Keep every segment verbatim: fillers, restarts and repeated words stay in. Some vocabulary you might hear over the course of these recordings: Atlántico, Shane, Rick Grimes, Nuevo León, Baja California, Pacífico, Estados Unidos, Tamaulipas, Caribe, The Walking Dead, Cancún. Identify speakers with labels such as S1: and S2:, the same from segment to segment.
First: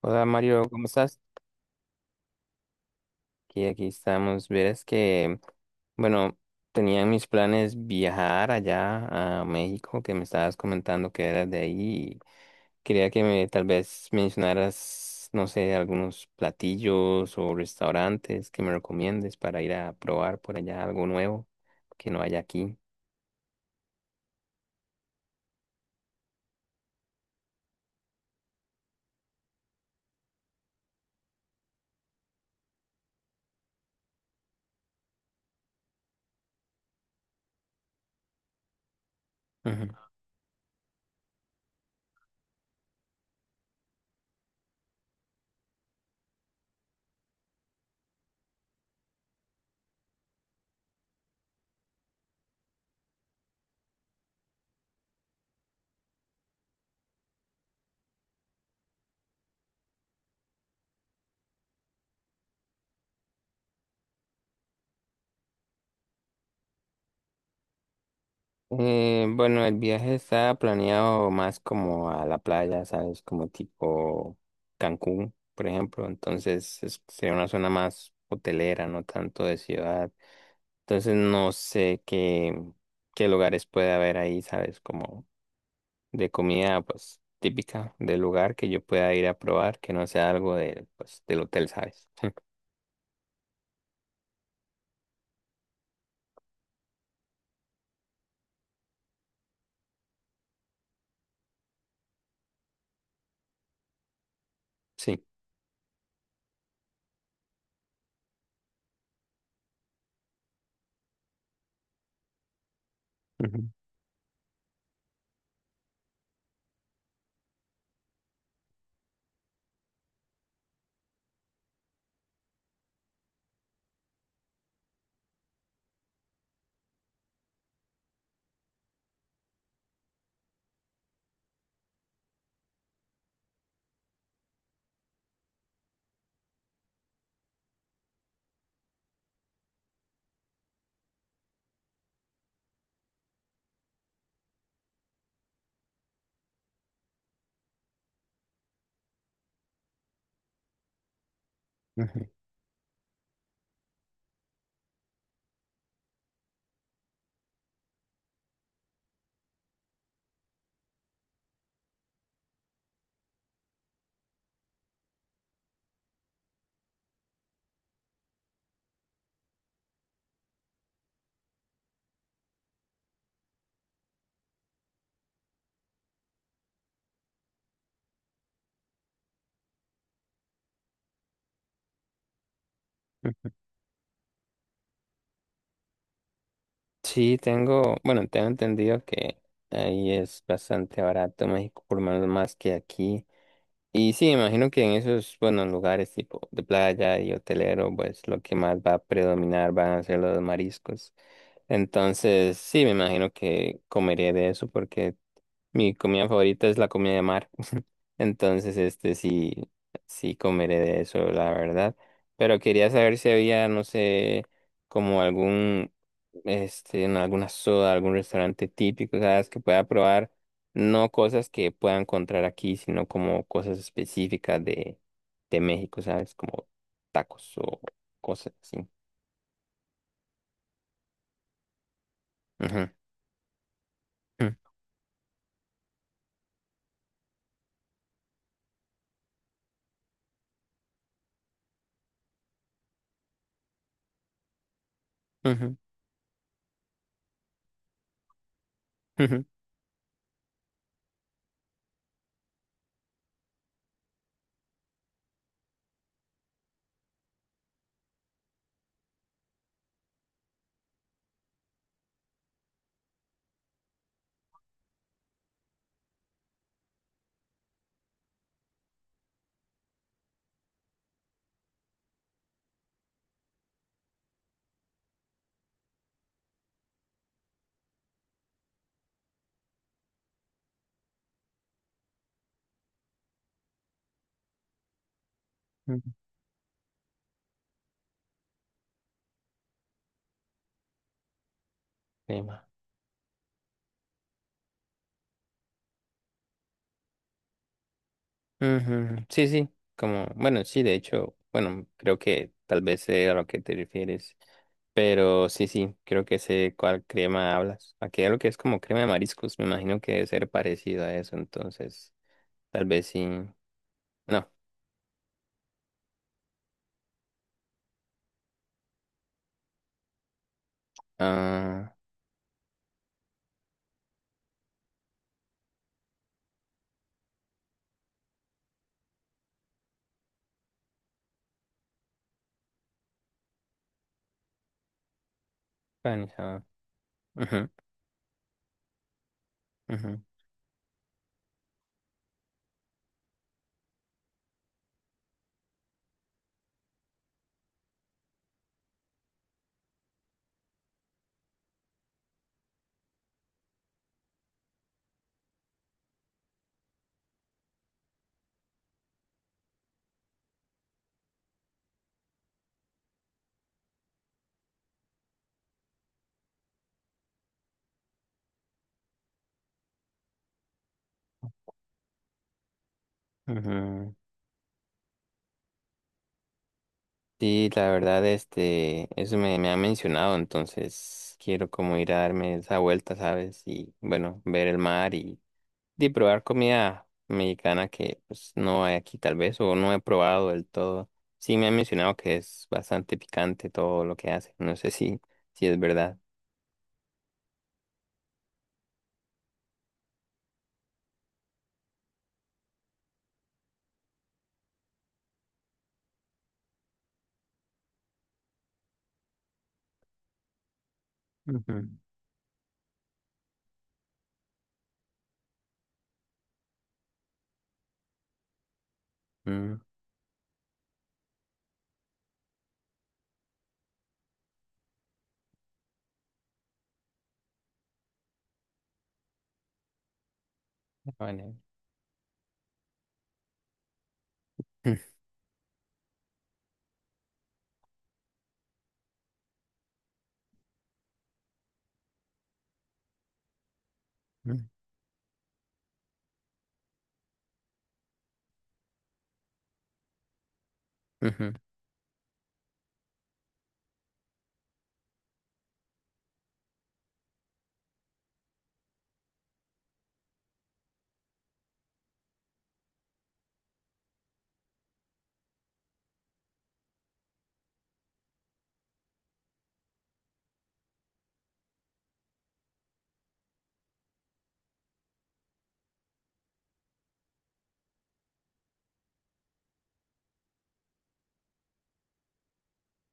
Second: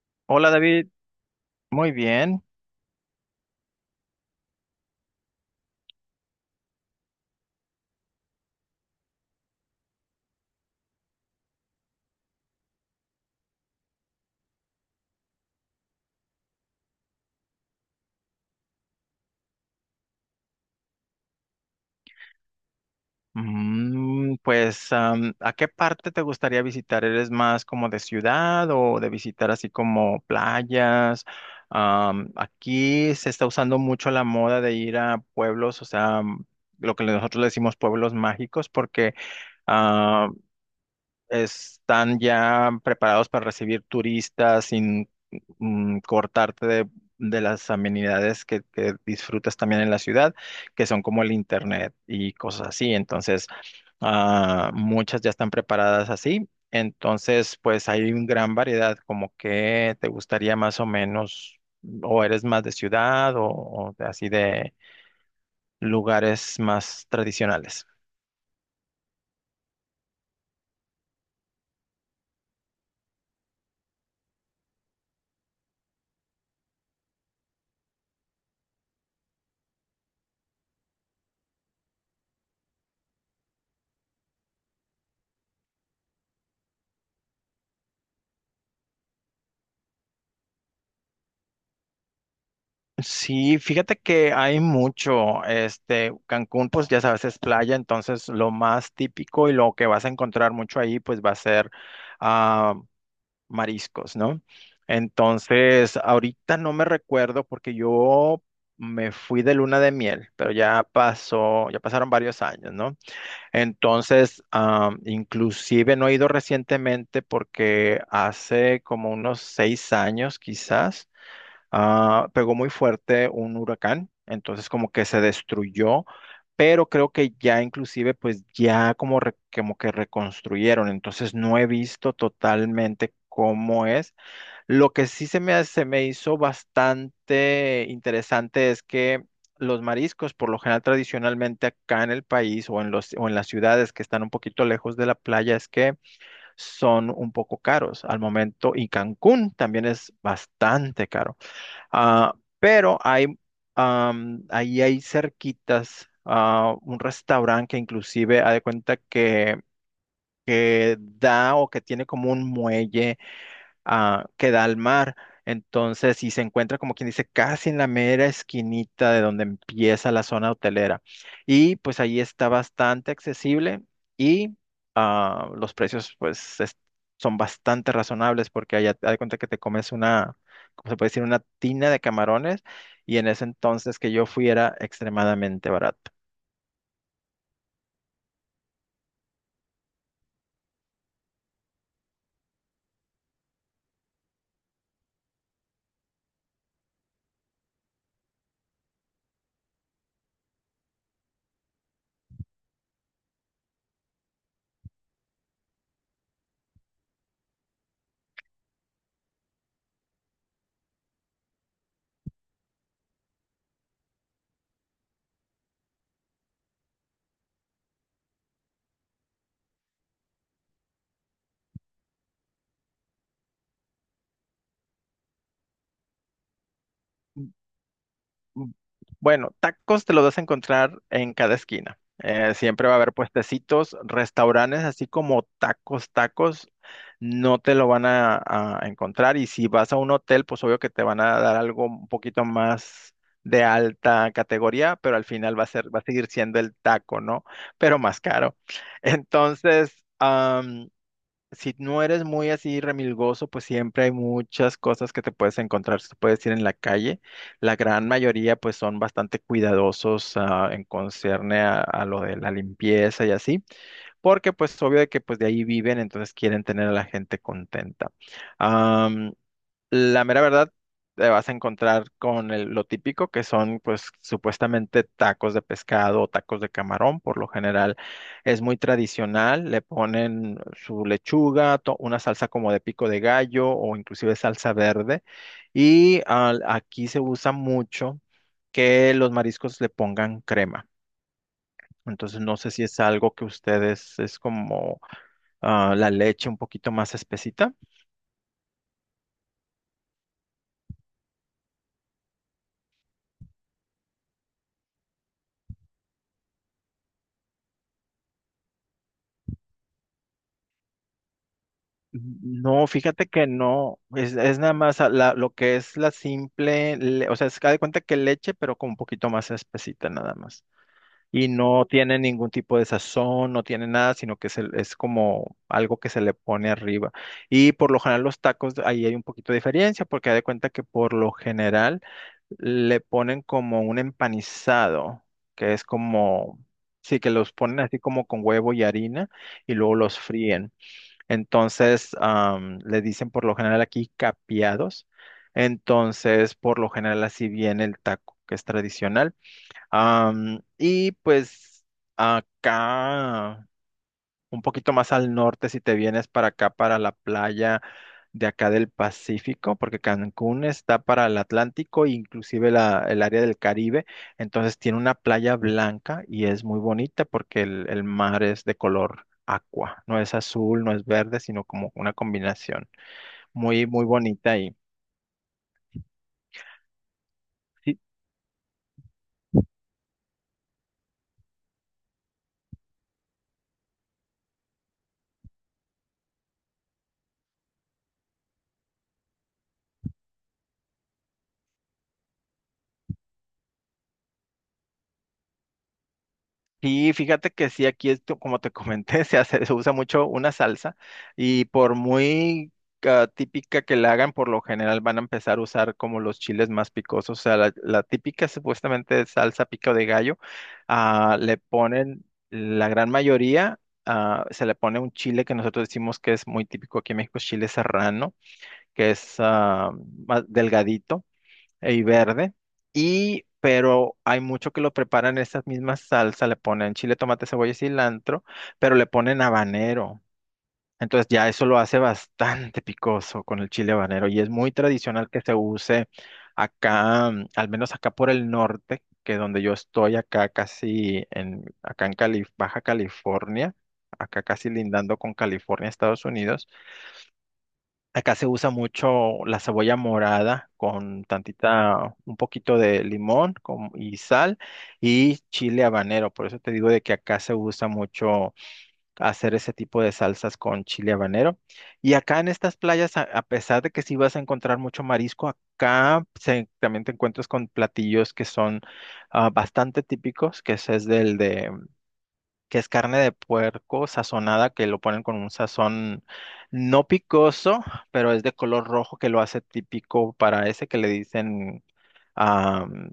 S1: Hola
S2: Hola
S1: Mario, ¿cómo
S2: David,
S1: estás?
S2: muy bien.
S1: Aquí, aquí estamos. Verás que, bueno, tenía en mis planes viajar allá a México, que me estabas comentando que eras de ahí. y Quería que me tal vez mencionaras, no sé, algunos platillos o restaurantes que me recomiendes para ir a probar por allá algo nuevo que no haya aquí.
S2: Mm, pues, am, ¿a qué parte te gustaría visitar? ¿Eres más como de ciudad o de visitar así como playas? Am, aquí se está usando mucho la moda de ir a pueblos, o sea, am, lo que nosotros le decimos pueblos mágicos, porque están ya preparados para recibir turistas sin mm, cortarte de, de las amenidades que, que disfrutas también en la ciudad, que son como el internet y cosas así. Entonces, ah, muchas ya están preparadas así. Entonces, pues hay una gran variedad, como que te gustaría más o menos, o eres más de ciudad o, o de- así de lugares más tradicionales.
S1: Eh, bueno, el viaje está planeado más como a la playa, ¿sabes? Como tipo Cancún, por ejemplo. Entonces es- sería una zona más hotelera, no tanto de ciudad. Entonces no sé qué, qué lugares puede haber ahí, ¿sabes? Como de comida, pues típica del lugar que yo pueda ir a probar, que no sea algo de, pues, del hotel, ¿sabes?
S2: Sí, fíjate que hay mucho, este, Cancún, pues ya sabes, es playa, entonces lo más típico y lo que vas a encontrar mucho ahí, pues va a ser ah, mariscos, ¿no?
S1: Sí.
S2: Entonces, ahorita no me recuerdo porque yo me fui de luna de miel, pero ya pasó, ya pasaron varios años, ¿no?
S1: Ujú,
S2: Entonces, ah, inclusive no he ido recientemente porque hace como unos seis años quizás ah, pegó muy fuerte un huracán, entonces como que se destruyó, pero creo que ya inclusive pues ya como, re- como que reconstruyeron, entonces no he visto totalmente cómo es. Lo que sí se me, ha- se me hizo bastante interesante es que los mariscos, por lo general tradicionalmente acá en el país o en los, o en las ciudades que están un poquito lejos de la playa, es que son un poco caros al momento y Cancún también es bastante caro.
S1: ujú,
S2: Ah, pero hay, am, ahí hay cerquitas ah, un restaurante que inclusive ha de cuenta que, que da o que tiene como un muelle ah, que da al mar. Entonces, si se encuentra, como quien dice, casi en la mera esquinita de donde empieza la zona hotelera. Y pues ahí está bastante accesible y ah, los precios pues es- son bastante razonables porque allá te das cuenta que te comes una, ¿cómo se puede decir? Una tina de camarones y en ese
S1: ujú.
S2: entonces que yo fui era extremadamente barato.
S1: Sí, tengo, bueno, tengo entendido que ahí es bastante barato México, por lo menos más que aquí. Y sí, imagino que en esos, bueno, lugares tipo de playa y hotelero, pues lo que más va a predominar van a ser los mariscos. Entonces, sí, me imagino que comeré de eso porque mi comida favorita es la comida de mar. Entonces, este sí, sí comeré de eso, la verdad. Pero quería saber si había, no sé, como algún, este, en alguna soda, algún restaurante típico, ¿sabes? Que pueda probar, no cosas que pueda encontrar aquí, sino como cosas específicas de, de México, ¿sabes? Como tacos o cosas
S2: Mm,
S1: así.
S2: Bueno, tacos te los vas a encontrar en cada esquina. Eh, siempre
S1: Ujú,
S2: va a haber puestecitos,
S1: ujú,
S2: restaurantes, así como tacos, tacos, no te lo van a, a encontrar. Y si vas a un hotel, pues obvio que te van a dar algo un poquito más de alta categoría, pero al final va a
S1: ujú,
S2: ser, va a seguir siendo el taco, ¿no? Pero más caro.
S1: ujú,
S2: Entonces, si no eres muy así remilgoso, pues siempre hay muchas cosas que te puedes encontrar, te puedes ir en la calle. La gran mayoría pues son bastante cuidadosos ah, en concerne a, a lo de la limpieza y así, porque pues obvio de que pues de ahí viven, entonces quieren tener a la gente contenta. La mera verdad, te vas a encontrar con el- lo típico que son, pues, supuestamente tacos de pescado o tacos de camarón. Por lo general es muy tradicional. Le ponen su lechuga, to- una salsa como de pico de gallo o inclusive salsa verde.
S1: ujú.
S2: Y al- aquí se usa mucho que los mariscos le pongan crema.
S1: Sí,
S2: Entonces, no sé si es algo que ustedes es como ah, la leche un poquito más espesita.
S1: ujú, sí, sí, como, bueno, sí, de hecho, bueno, creo que tal vez sé a lo que te refieres, pero sí, sí, creo que sé cuál crema hablas. Aquí lo que es como crema de mariscos, me imagino que debe ser parecido a eso, entonces, tal
S2: No,
S1: vez sí,
S2: fíjate que no, es,
S1: no,
S2: es nada más a la- lo que es la simple, le- o sea, es que haz de cuenta que leche, pero con un poquito más espesita nada más. Y no
S1: ah,
S2: tiene ningún tipo de sazón, no tiene nada, sino que es, el- es como algo que se le pone arriba. Y por lo general los tacos, ahí hay un poquito de diferencia, porque haz de cuenta que por lo general le ponen como un empanizado, que es
S1: Spanish,
S2: como,
S1: ah,
S2: sí, que los
S1: ujú,
S2: ponen así como con huevo y harina, y luego los fríen. Entonces, am, le dicen por lo general aquí capiados. Entonces, por lo general así viene el taco, que es tradicional. Am, y pues acá un poquito más al norte si te vienes para acá, para la playa de acá del Pacífico, porque Cancún está para el Atlántico e inclusive la- el área del Caribe. Entonces tiene una playa blanca y es muy bonita porque el, el mar es de color aqua, no es azul, no es verde, sino como una combinación
S1: ujú,
S2: muy, muy
S1: ujú.
S2: bonita ahí.
S1: Sí, la verdad, este, eso me, me ha mencionado, entonces quiero como ir a darme esa vuelta, ¿sabes? Y bueno, ver el mar de probar comida mexicana que pues no hay aquí tal vez o no he probado del todo. Sí me han mencionado que es bastante picante todo lo que hace. No sé si, si es verdad.
S2: Sí, fíjate que sí, aquí esto, como te comenté, se hace, se usa mucho una salsa y por muy ah, típica que la hagan, por lo general van a empezar a usar como los chiles más picosos. O sea, la, la típica supuestamente salsa pico de gallo, ah, le
S1: Ujú.
S2: ponen la gran mayoría, ah, se le pone un chile que nosotros decimos que es muy típico aquí en México, chile serrano, que es
S1: Mm,
S2: ah, más delgadito y verde. Y, pero hay mucho que lo preparan esas mismas salsas, le ponen chile, tomate, cebolla y cilantro, pero le ponen habanero. Entonces ya
S1: vale.
S2: eso lo hace bastante picoso con el chile habanero y es muy tradicional que se use acá, mm, al menos acá por el norte, que donde yo estoy acá casi en acá en Cali- Baja California, acá
S1: Ujú,
S2: casi lindando con California, Estados Unidos. Acá se usa mucho la cebolla morada con
S1: ujú.
S2: tantita, un poquito de limón con- y sal y chile habanero. Por eso te digo de que acá se usa mucho hacer ese tipo de salsas con chile habanero. Y acá en estas playas, a, a pesar de que sí vas a encontrar mucho marisco, acá se- también te encuentras con platillos que son ah, bastante típicos, que ese es del de que es carne de puerco sazonada, que lo ponen con un sazón no picoso, pero es de color rojo que lo hace típico para ese que le dicen am,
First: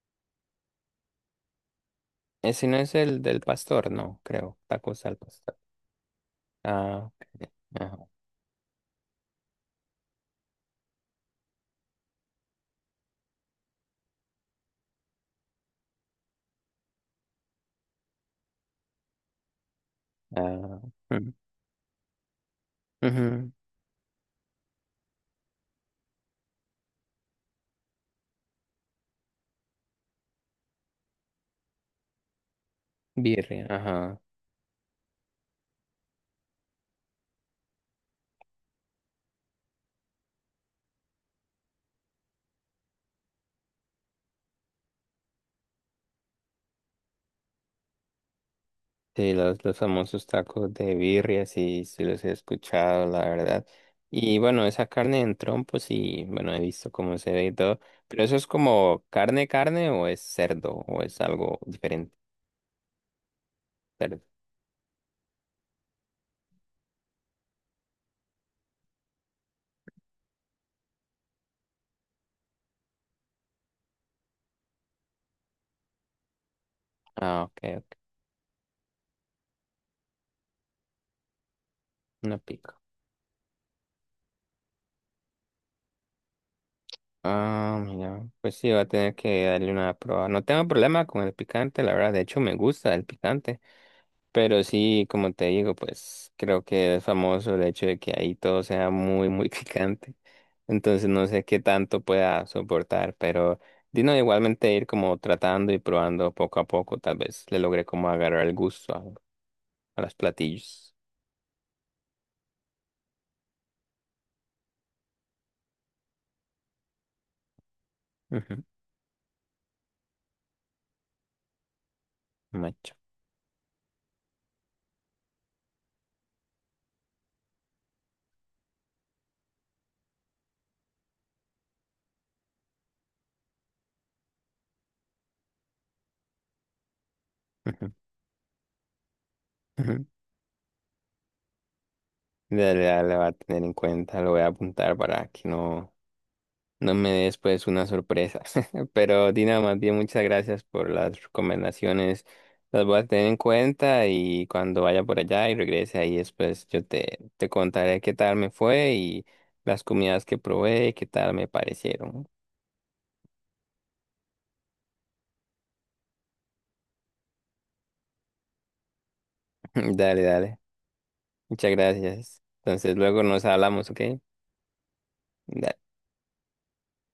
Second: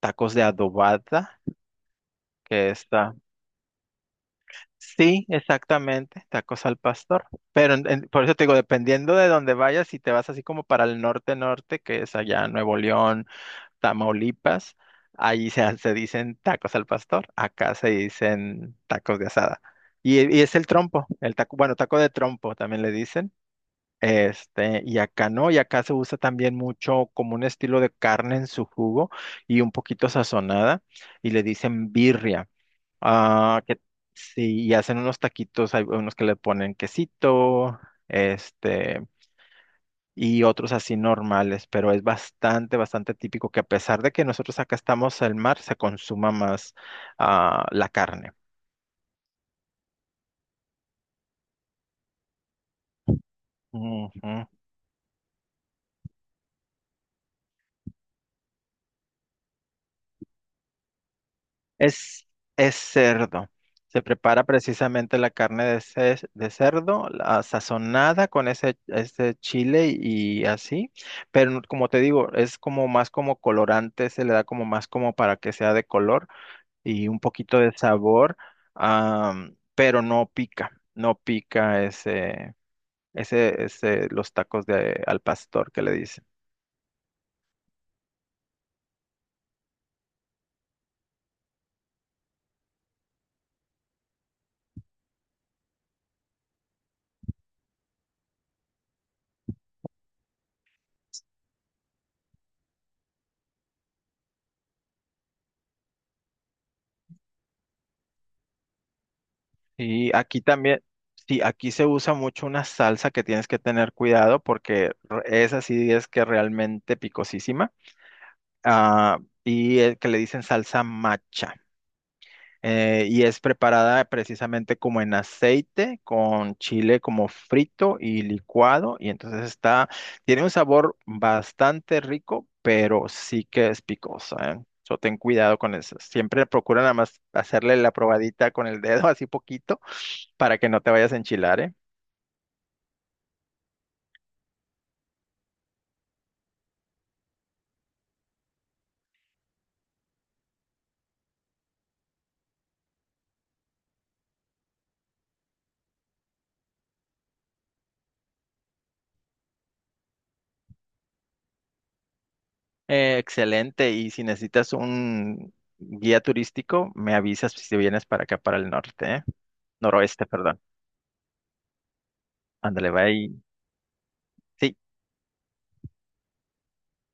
S2: tacos de adobada,
S1: Ese
S2: que
S1: no es
S2: está.
S1: el del pastor, no, creo. Tacos al
S2: Sí,
S1: pastor.
S2: exactamente, tacos al
S1: Ah,
S2: pastor.
S1: ok.
S2: Pero en- en-
S1: Ajá.
S2: por eso te digo, dependiendo de dónde vayas, si te vas así como para el norte-norte, que es allá Nuevo León, Tamaulipas, ahí se, se dicen tacos al pastor, acá se dicen tacos de asada. Y, y es el
S1: Ah,
S2: trompo,
S1: ujú.
S2: el taco, bueno, taco de trompo también le dicen.
S1: Ujú.
S2: Este, y acá no, y acá se usa también mucho como un estilo de carne en su jugo y un poquito sazonada, y le dicen birria. Ah,
S1: Birria,
S2: que
S1: ajá.
S2: sí, y hacen unos taquitos, hay unos que le ponen quesito, este y otros así normales, pero es bastante, bastante típico que a pesar de que nosotros acá estamos al mar, se consuma más ah, la carne.
S1: Sí, los, los famosos tacos de birria, sí, sí los he escuchado, la verdad.
S2: Ujú.
S1: Y bueno, esa carne en trompos, y bueno, he visto cómo se ve y todo. Pero eso es como carne, carne, o es cerdo, o es algo diferente.
S2: Es, es cerdo. Se
S1: Cerdo.
S2: prepara precisamente la carne de, ce- de cerdo, la sazonada con ese, ese chile y así, pero no- como te digo, es como más como colorante, se le da como más como para que sea de color y un
S1: Ah, ok,
S2: poquito de
S1: ok.
S2: sabor, ah, pero no pica, no pica
S1: No
S2: ese,
S1: pico.
S2: Ese, ese, los tacos de al pastor que le dicen.
S1: Ah, mira, pues sí, va a tener que darle una prueba. No tengo problema con el picante, la verdad. De hecho, me gusta el picante. Pero sí, como te digo, pues creo que es famoso el hecho de que ahí todo sea muy, muy picante. Entonces no sé qué tanto pueda soportar, pero Dino igualmente ir como tratando y probando poco a poco, tal vez le logre como agarrar el gusto a, a los
S2: Y aquí también,
S1: platillos.
S2: sí, aquí se usa mucho una salsa que tienes que tener cuidado porque re- esa sí es que realmente picosísima.
S1: Ujú,
S2: Ah, y el que le dicen salsa macha.
S1: macho.
S2: Eh, y es preparada precisamente como en aceite, con chile como frito y licuado, y entonces está, tiene un sabor bastante rico, pero sí que es picosa, ¿eh? So, ten cuidado con eso. Siempre procura nada más hacerle la
S1: Ujú,
S2: probadita con el dedo, así poquito,
S1: ujú.
S2: para que no te vayas a enchilar, ¿eh?
S1: Dale, dale, va a tener en cuenta, lo voy a apuntar para que no. No me des pues una sorpresa. Pero Dina, más bien muchas gracias por las recomendaciones. Las voy a tener en cuenta y cuando vaya por allá y regrese ahí después yo te, te contaré qué tal me fue y las comidas que probé, y qué tal me parecieron.
S2: Eh, excelente, y si necesitas un guía turístico, me avisas si vienes para acá, para el norte, ¿eh?
S1: Dale,
S2: Noroeste,
S1: dale.
S2: perdón.
S1: Muchas gracias.
S2: Ándale,
S1: Entonces
S2: va
S1: luego
S2: ahí.
S1: nos hablamos, ¿ok?
S2: Sí.
S1: Dale.